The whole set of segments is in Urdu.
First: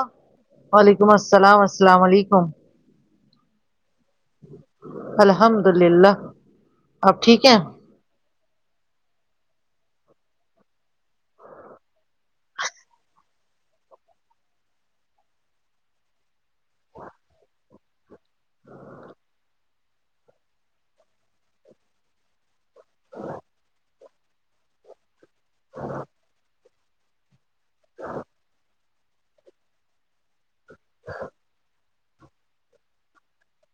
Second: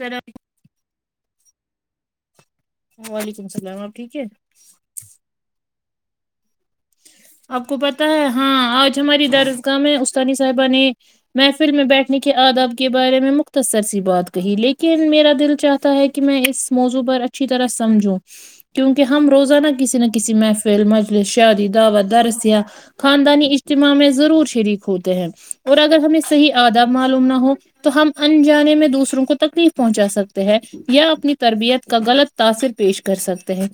السلام وعلیکم السلام السلام علیکم وعلیکم السلام آپ ٹھیک ہے الحمد للہ [unintelligible] ٹھیک ہیں آپ کو پت ہے ہاں آج ہماری درگاہ میں اسانی صاحبہ نے محفل میں بیٹھنے کے آداب کے بارے میں مختصر سی بات کہی لیکن میرا دل چاہتا ہے کہ کہ میں اس موضوع پر اچھی طرح سمجھوں کیونکہ ہم روزانہ کسی نہ کسی محفل مجلس شہادی دعو د رسیا خاندانی اجتماع میں ضرور شریک ہوتے ہیں اور اگر ہمیں صحیح آداب معلوم نہ ہو تو ہم انجانے میں دوسروں کو تکلیف پہنچا سکتے ہیں یا اپنی تربیت کا غلط تاثر پیش کر سکتے ہیں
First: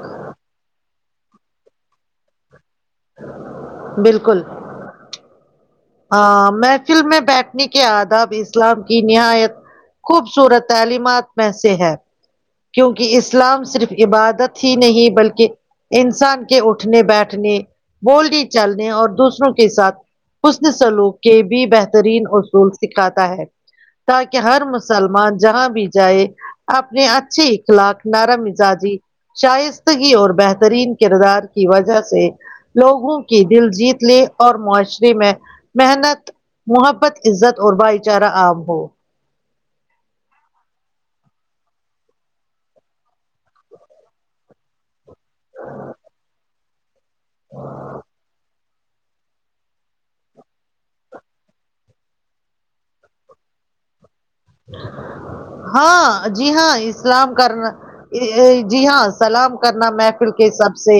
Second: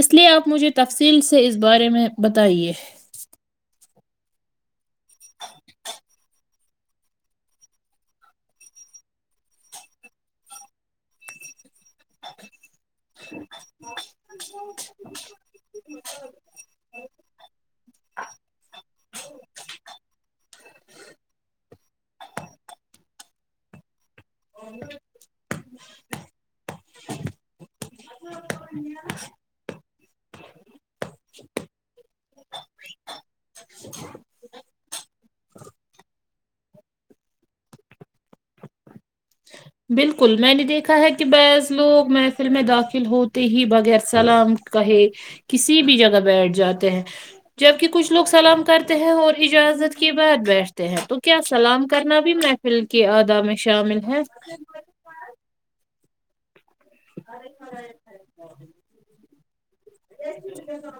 اس لیے آپ مجھے تفصیل سے اس بارے میں بتائیے بالکل [unintelligible] ہاں محفل میں بیٹھنے کے آداب اسلام کی نہایت خوبصورت تعلیمات میں سے ہے کیونکہ اسلام صرف عبادت ہی نہیں بلکہ انسان کے اٹھنے بیٹھنے بولنے چلنے اور دوسروں کے ساتھ اسن سلوک کے بھی بہترین اصول سکھاتا ہے تاکہ ہر مسلمان جہاں بھی جائے اپنے اچ اخلاق نر مزاجی شائستگی اور بہترین کردار کی وجہ سے لوگوں کی دل جیت لے اور معاشرے میں محنت محبت عزت اور بھائی چارہ عام ہو بالکل میں نے دیکھا ہے کہ بعض لوگ محفل میں داخل ہوتے ہی بغیر سلام کہے کسی بھی جگہ بیٹھ جاتے ہیں جبک کچھ لوگ سلام کرتے ہیں اور اجازت کے بعد بیٹھتے ہیں تو کیا سلام کرنا بھی محفل کے اعدا میں شامل ہاں [unintelligible] ہاں جی ہاں سلام کرنا جی ہاں سلام کرنا محفل کے سب سے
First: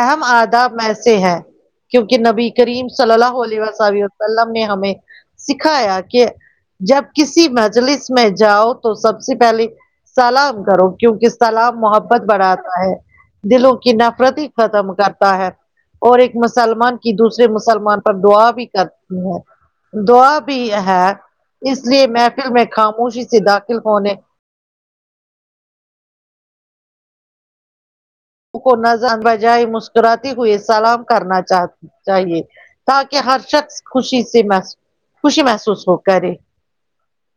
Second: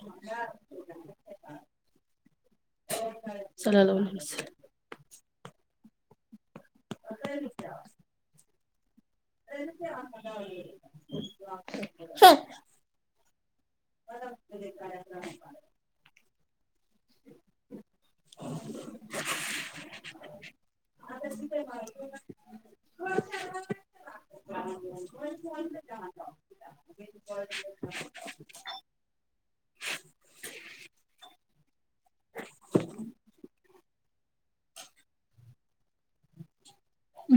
اہم آداب میں سے ہے کیونکہ نبی کریم صلی اللہ علیہ صلی اللہ علیہ وسلم وسسلم نے ہمیں سکھایا کہ جب کسی مجلس میں جاؤ تو سب سے پہلے سلام کرو کیونکہ سلام محبت بڑھاتا ہے دلوں کی نفرت ہی ختم کرتا ہے اور ایک مسلمان کی دوسرے مسلمان پر دعا بھی کرتی ہے دعا بھی ہے اس لیے محفل میں خاموشی سے داخل ہونے [unintelligible] کو نان بجائے مسکراتی ہوئے سلام کرنا چ چاہیے تاکہ ہر شخص خوشی سے مح خوشی محسوس ہو کرے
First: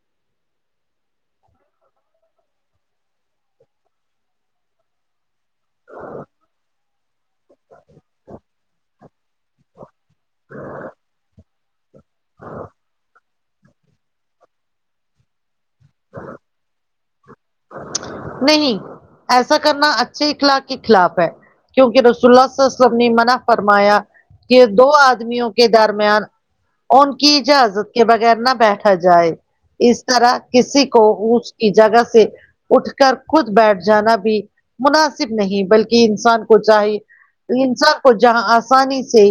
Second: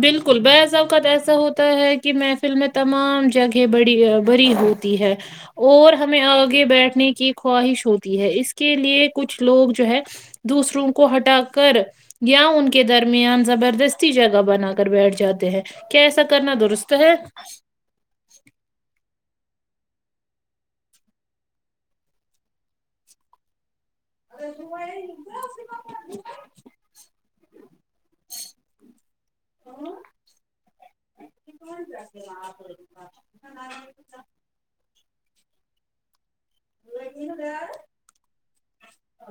بالکل بض اوقت ایسا ہوتا ہے کہ محفل میں تمام جگہ بڑی بری ہو تی ہے اور ہمیں آگے بیٹھنے کی خواہش ہوتی ہے اس کے لیے کچھ لوگ جو ہے دوسروں کو ہٹا کر یا ان کے درمیان زبردستی جگہ بنا کر بیٹھ جاتے ہیں کیا ایسا کرنا درست ہے نہیں ایسا کرنا اچھے اخلاق کے خلاف ہے کیونکہ رسول اللہ وسلم نے منع فرمایا ا تو کہ وہ دو یہ ن [unintelligible] آدمیوں کے درمیان ان کی اجازت کے بغیر نہ بیٹھا جائے اس طرح کسی کو اس کی جگہ سے اٹھ کر خود بیٹھ جانا بھی مناسب نہیں بلکہ انسان کو کو چاہے انسان کو جہاں آسانی سے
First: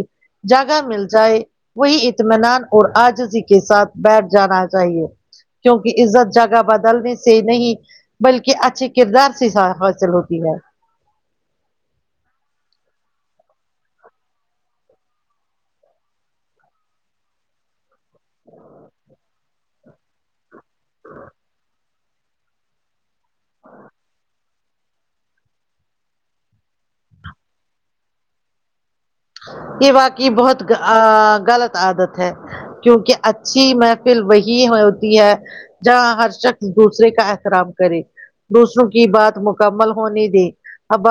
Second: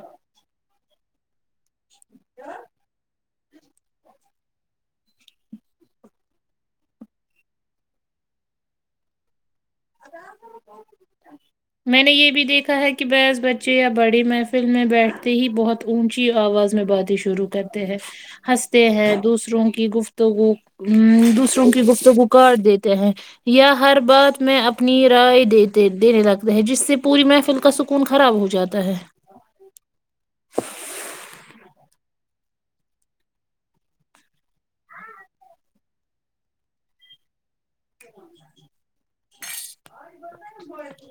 جگہ مل جائے وہی اطمینان اور آجزی کے ساتھ بیٹھ جانا چاہیے کیونکہ عزت جگہ بدلنی سے نہیں بلکہ اچھے کردار سے حاصل ہوتی ہے میں نے یہ بھی دیکھا ہے کہ بس بچے یا بڑی محفل میں بیٹھتے ہی بہت اونچی آواز میں باتی شروع کرتے ہیں ہنستے ہیں دوسروں کی گفتگو ا دوسروں کی گفتوں کو کاٹ دیتے ہیں یا ہر بات میں اپنی رائے دیتے دینے لگتے ہیں جس سے پوری محفل کا سکون خراب ہو جاتا ہے یہ باقی بہت غلط آادت ہے کیونکہ اچھی محفل وہی ہوتی ہے جہاں ہر شخص دوسرے کا احترام کرے دوسروں کی بات مکمل ہونی دی اب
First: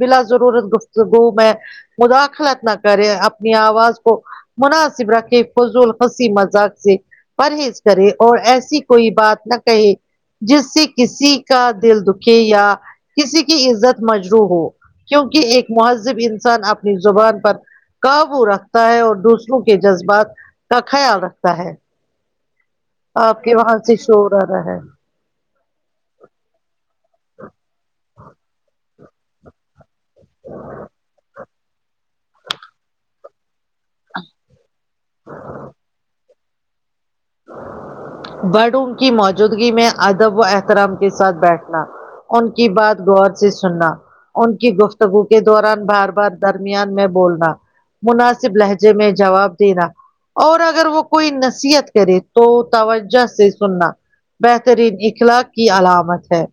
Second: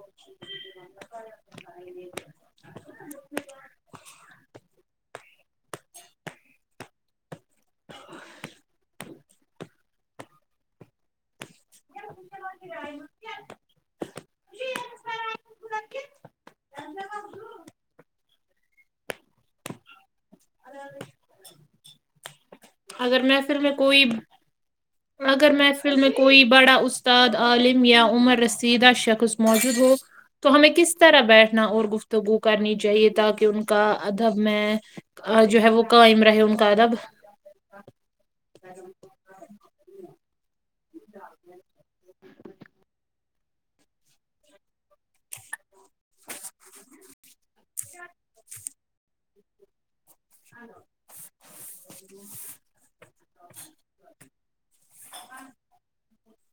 بلا ضرورت گفتگو میں مداخلہ کرے اپنی آواز کو مناسب رکھے فضول ہنسی مذاق سے پرہیز کرے اور ایسی کوئی بات نہ کہے جس سے کسی کا دل دکے یا کسی کی عزت مجرو ہو کیونکہ ایک مہذب انسان اپنی زبان پر کاف رکھتا ہے اور دوسروں کے جذبات کا خیال رکھتا ہے اگر آپ کے محفل میں وہاں سے کوئی شور آ رہا ہے اگر محفلم کوئ بڑا استاد عالم یا عمر رسیدہ شخص موجود ہو تو ہمیں کس طرح بیٹھنا اور گفتگو کرنی چاہیے تاکہ ان کو کا ادب میں جو ہے وہ قائم رہے ان کا ادب برڈوم کی موجودگی میں ادب و احترام کے ساتھ بیٹھنا ان کی بات گو سے سننا ان کی گفتگو کے دوران بار بار درمیان میں بولنا مناسب لہجے میں جواب دینا اور اگر وہ کوئی نصیحت کرے تو توجہ سے سننا بہترین اخلاق کی علامت ہے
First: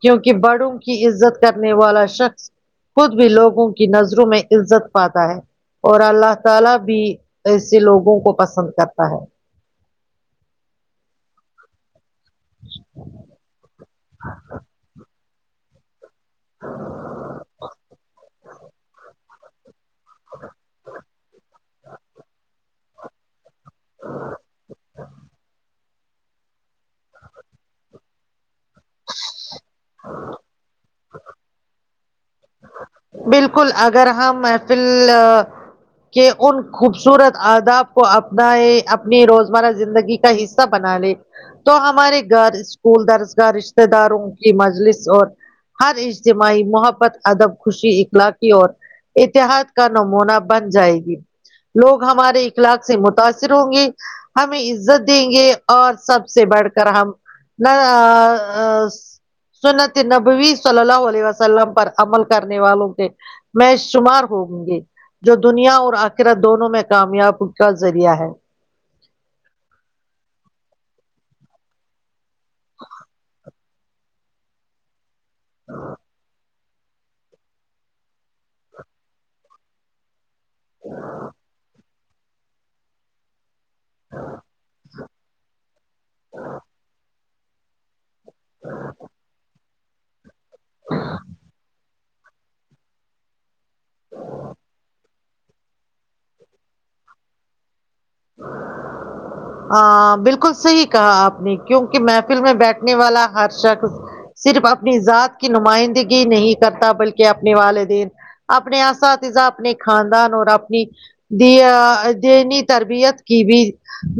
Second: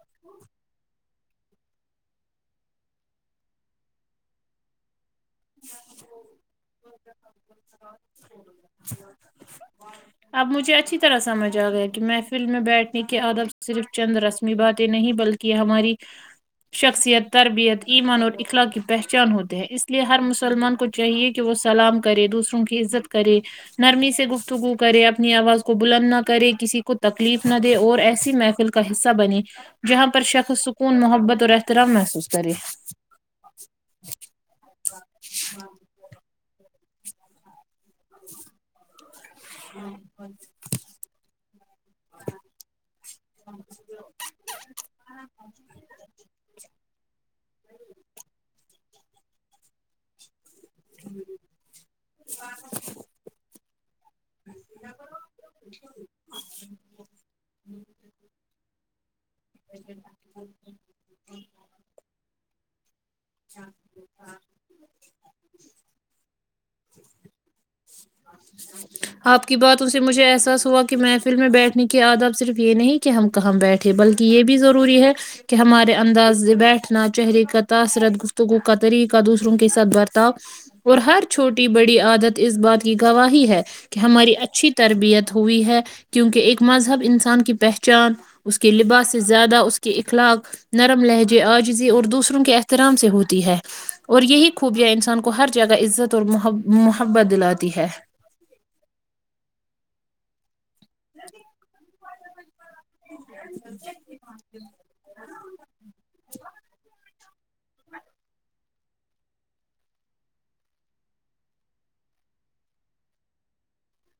کیونکہ بڑوں کی عزت کرنے والا شخص خود بھی لوگوں کی نظروں میں عزت پاتا ہے اور اللہ تعالی بھی ایے لوگوں کو پسند کرتا ہے اب مجھے اچھی طرح سمجھ آ گیا کہ محفل میں بیٹھنے کی عادت صرف چند رسمی باتیں نہیں بلکہ ہماری شخصیت تربیت ایمان اور اخلاق کی پہچان ہوتے ہیں اس لیے ہر مسلمان کو چاہیے کہ وہ سلام کرے دوسروں کی عزت کرے نرمی سے گفتگو کرے اپنی آواز کو بلند نہ کرے کسی کو تکلیف نہ دے اور ایسی محفل کا حصہ بنی جہاں پر شخص سکون محبت اور احترام محسوس کرے بالکل اگر ہم محفل کہ ان خوبصورت آداب کو اپنا اپنی روزمرہ زندگی کا حصہ بنا لے تو ہمارے گھر اسکول درزگاہ رشتتے داروں کی مجلس اور ہر اجتماعی محبت ادب خوشی اخلاقی اور اتحاد کا نمونہ بن جائے گی لوگ ہمارے اخلاق سے متاثر ہوں گے ہمیں عزت دیں گے اور سب سے بڑھ کر ہم نہ سنتی نبوی صلی اللہ علیہ وسام پر عمل والوں د [inaudible] میں شمار ہووں گے جو دنیا اور آخرہ دونوں میں کامیاب کا ریہ ہے [unintelligible] آپ کی باتوں سے مجھے احساس ہوا کہ محفل میں بیٹھنے کی آداب صرف یہ نہیں کہ ہم کو کہ ہم بیٹھے بلکہ یہ بھی ضروری ہے کہ ہمارے انداز سے بیٹھنا چہرے کا تاثرت گفتگو کا طریقہ دوسروں کے ساتھ ب اور ہر چھوٹی بڑی عادت اس بات کی گواہی ہے کہ ہماری اچھی تربیت ہوئی ہے کیونکہ ایک مذہب انسان کی پہچان اس کے لباس سے زیادہ اس کے اخلاق نرم لہجے آج اور دوسروں کے احترام سے ہوتی ہے اور یہی خوبیاں انسان کو کو ہر جگہ عزت اور م محبت دلاتی ہے ہاں بالکل صحیح کہا آپ نے کیونکہ محفل میں بیٹھ نے والا ہرشا ک صرف اپنی ذات کی نمائندگی نہیں کرتا بلکہ اپنے والدین اپنے آسااتذا اپنے خاندان اور اپنی دی دین تربیت کی بھی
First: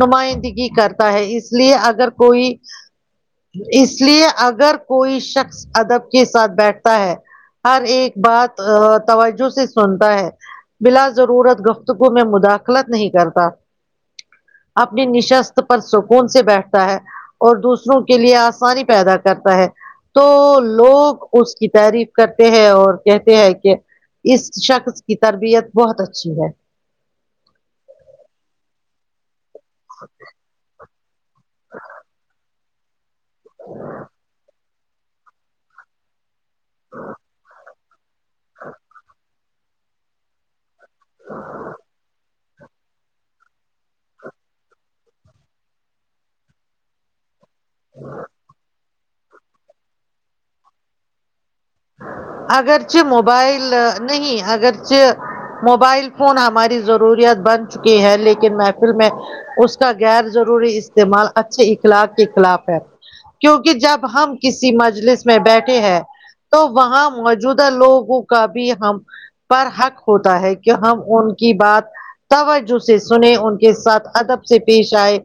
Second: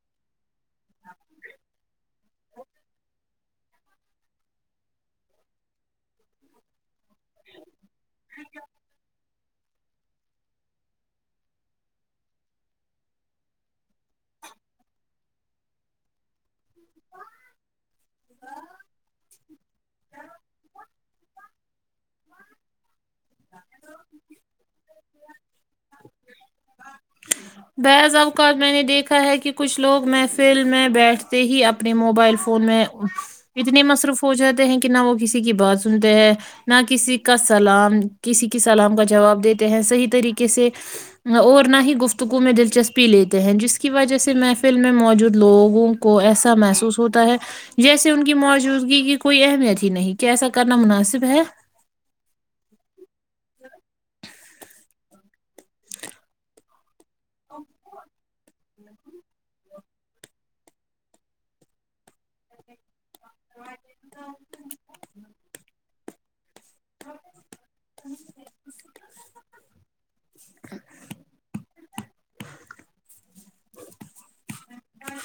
نمائندگی کرتا ہے اس لیے اگر کوئی اس لیے اگر کوئی شخص ادب کے ساتھ بیٹھتا ہے ہر ایک بات توجہ سے سنتا ہے بلا ضرورت گفتگو میں مداخلت نہیں کرتا اپنی نشست پر سکون سے بیٹھتے ہے اور دوسروں کے لیے آسانی پیدا کرتا ہے تو لوگ اس کی تعریف کرتے ہیں اور کہتے ہیں کہ اس شخص کی تربیت بہت اچھی ہے بحض اوق میں نے دیکھا ہے کہ کچھ لوگ محفل میں بیٹھتے ہی اپنے موبائل فون میں اتنے مصروف ہو جاتے ہیں کہ نہ وہ کسی کی بات سنتے ہیں نہ کسی کا سلام کسی کی سلام کا جواب دیتے ہیں صحیح طریقے سے اور نہ ہی گفتگو میں دلچسپی پی لیتے ہیں جس کی وجہ سے محفل میں موجود لوگوں کو ایسا محسوس ہوتا ہے جیسے ان کی موجودگی کی کوئی اہمیت ہی نہیں کہ ایسا کرنا مناسب ہے اگرچہ موبائل نہیں اگرچہ موبائل فون ہماری ضروریات بن چکی ہے لیکن میں ف اس کا غیر ضروری استعمال اچھے اخلاق کے خلاف ہے کیونکہ جب ہم کسی مجلس میں بیٹھے ہیں تو وہاں موجودہ لوگوں کا بھی ہم پر حق ہوتا ہے کہ ہم ان کی بات توجہ سے سنے ان کے ساتھ ادب سے پیش آئے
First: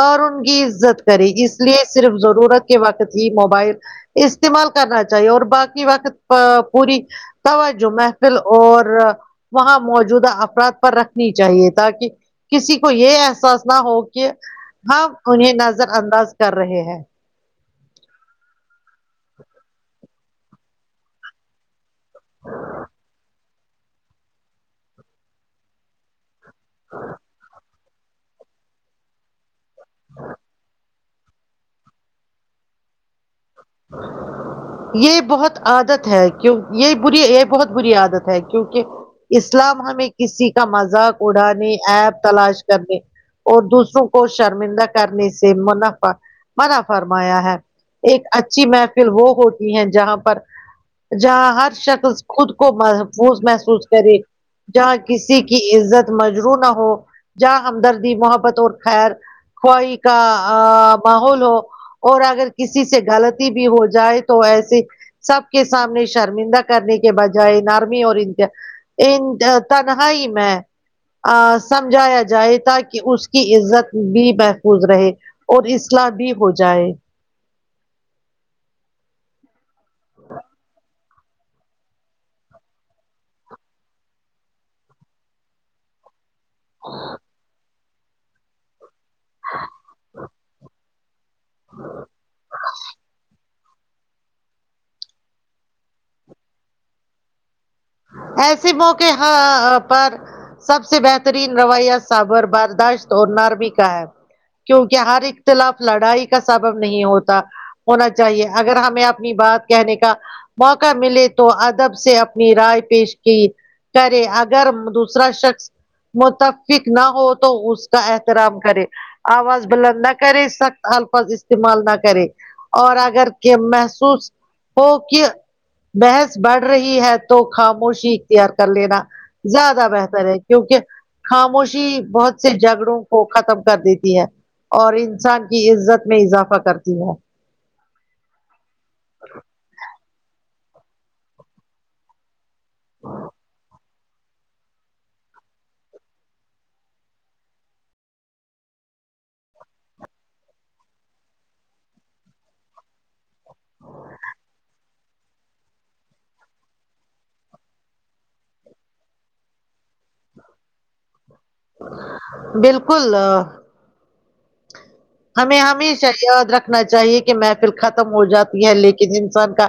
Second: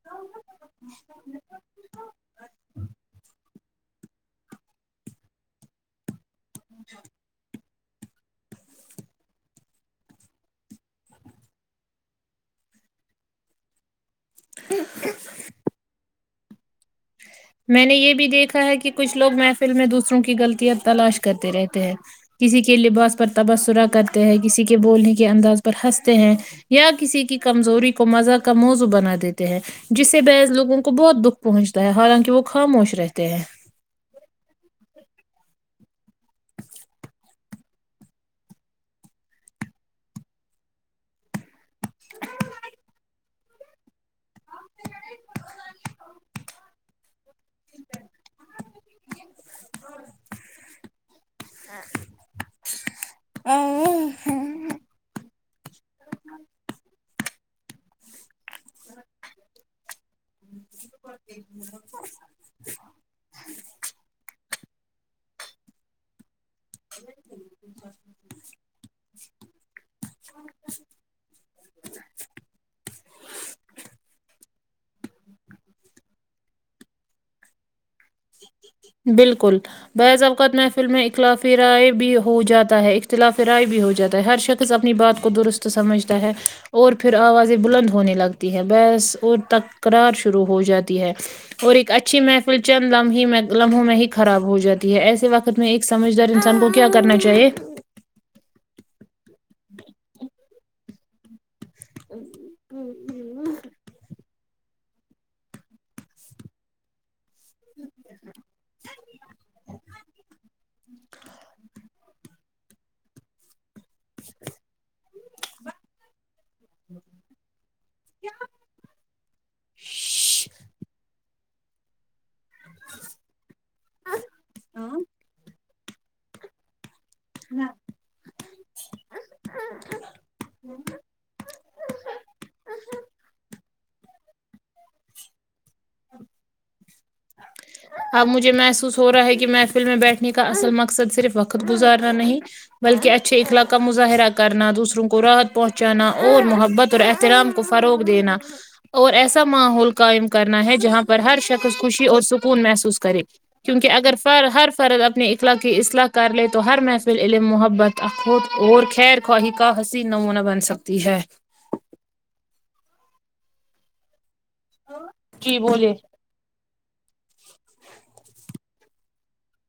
اور ان کی عزت کرے اس لیے صرف ضرورت کے وقت ہی موبائل استعمال کرنا چاہیے اور باقی وقت پوری توجہ اور وہاں موجودہ افراد پر رکھنی چاہیے تاکہ کسی کو یہ احساس نہ ہو کہ ہم انہیں نظر انداز کر رہے ہیں جی میں نے یہ بھی دیکھا ہے کہ کچھ لوگ محفل میں دوسروں کی غلطیاں تلاش کرتے رہتے ہیں کسی کے لباس پر تبصرہ کرتے ہیں کسی کے بولنے کے انداز پر ہنستے ہیں یا کسی کی کمزوری کو مزہ کا موضوع بنا دیتے ہیں جسے بحث لوگوں کو کو بہت دکھ پہنچتا ہے حالانکہ وہ خاموش رہتے ہیں یہ بہت عادت ہے کیوں یہ بری یہ بہت بری عادت ہے کیونکہ اسلام ہمیں کسی کا مذاق اڑانے ایپ تلاش کرنے اور دوسروں کو شرمندہ کرنے سے منافع منافرما آایا ہے ایک اچھی محفل وہ ہوتی ہے جہاں پر جہاں ہر شخص خود کو محفوظ محسوس کرے جہاں کسی کی عزت مجرو نہ ہو جاں ہمدردی محبت اور خیر خوائی کا ماحول ہو اور اگر کسی سے غلط بھی ہو جائے تو ایسے سب کے سامنے شرمندہ کرنے کے بجائے ان آرمی اور ان ان تنہائی میں سمجھایا جائے ت کہ اس کی عزت بھی گز رہے اور اسلاح بھی ہو جائے بالکل بعض اوقات محفل میں ایک اختلافی رائے بھی ہو جاتا ہے اختلافی رائے بھی ہو جاتا ہے ہر شخص اپنی بات کو درست سمجھتا ہے اور پھر آوازیں بلند ہونے لگتی ہیں بس اور تکرار شروع ہو جاتی ہے اور ایک اچھی محفل چند لم ہی میں لمحوں میں ہی خراب ہو جاتی ہے ایسے وقت میں ایک سمجھدار انسان کو کیا کرنا چاہیے ایسے موقع پر سب سے بہتر ترین روایہ سابر برداشت اور نار بھی کا ہے کیونکہ ہر اختلاف لڑائی کا سب نہیں ہوتا ہونا چاہیے اگر ہمیں اپنی بات کہنے کا موقع ملے تو ادب سے رائے پیش کی کریں اگر دوسرا شخص متف نہ ہو تو اس کا احترام کرے آواز بلند نہ کرے سخت الفاظ استعمال نہ کرے اور اگر محسوس ہو کہ بحث بڑھ رہی ہے تو خاموشی تار کر لینا زیادہ بہتر ہے کیونکہ خاموشی بہت سے جھگڑوں کو ختم کر دیتی ہے اور انسان کی عزت میں اضافہ کرتی ہے اب مجھے محسوس ہو رہا ہے کہ محفل میں بیٹھنے کا اصل مقصد صرف وقت گزارنا نہیں بلکہ اچھے اخلاق کا مظاہرہ کرنا دوسروں کو راحت پہنچانا اور محبت اور احترام فروغ دینا اور ایسا ماحول قائم کرنا نا ہے جہاں پر ہر شخص خوشی اور سکون محسوس کرے کیونکہ اگر فر ہر فرد اپنے اخلاق کی اصلاح کر لے تو ہر محفل علم محبت خود اور خیر خواہ کا حسی نموونہ بن سکتی ہے بالکل جی ہمیں بولیے ہمیشہ اور رکھ نا چاہیے کہ محفل ختم ہو جاتی ہے لیکن انسان کا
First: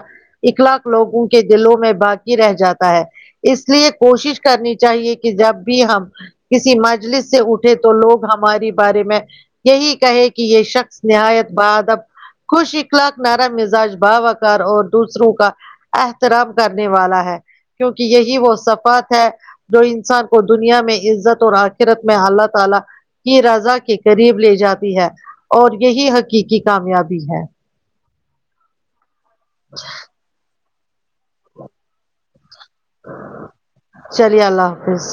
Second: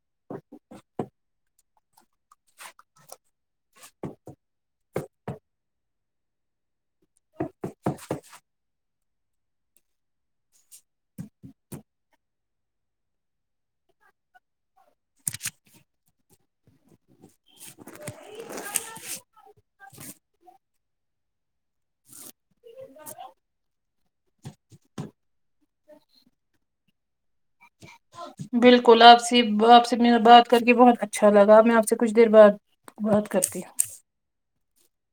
اخلاق لوگوں کے دلوں میں باقی رہ جاتا ہے اس لیے کوشش کرنی چاہیے کہ جب بھی ہم کسی مرجد سے اٹھے تو لوگ ہماراری بارے میں یہی کہے کہ یہ شخص نہایت بعادب خوش اخلاق نارا مزاج بھاوکار اور دوسروں کا احتراب کرنے والا ہے کیونکہ یہی وہ صفات ہے جو انسان کو دنیا میں عزت اور آخرت میں حالت تا کی رضا کے قریب لے جاتی ہے اور یہی حقیقی کامیابی ہے بالکل آپ سے آپ سے م بات کر کے بہت اچ اچھا لگا میں آپ سے کچھ دیر بعد بات کرتی ہوں چلیے اللہ حافظ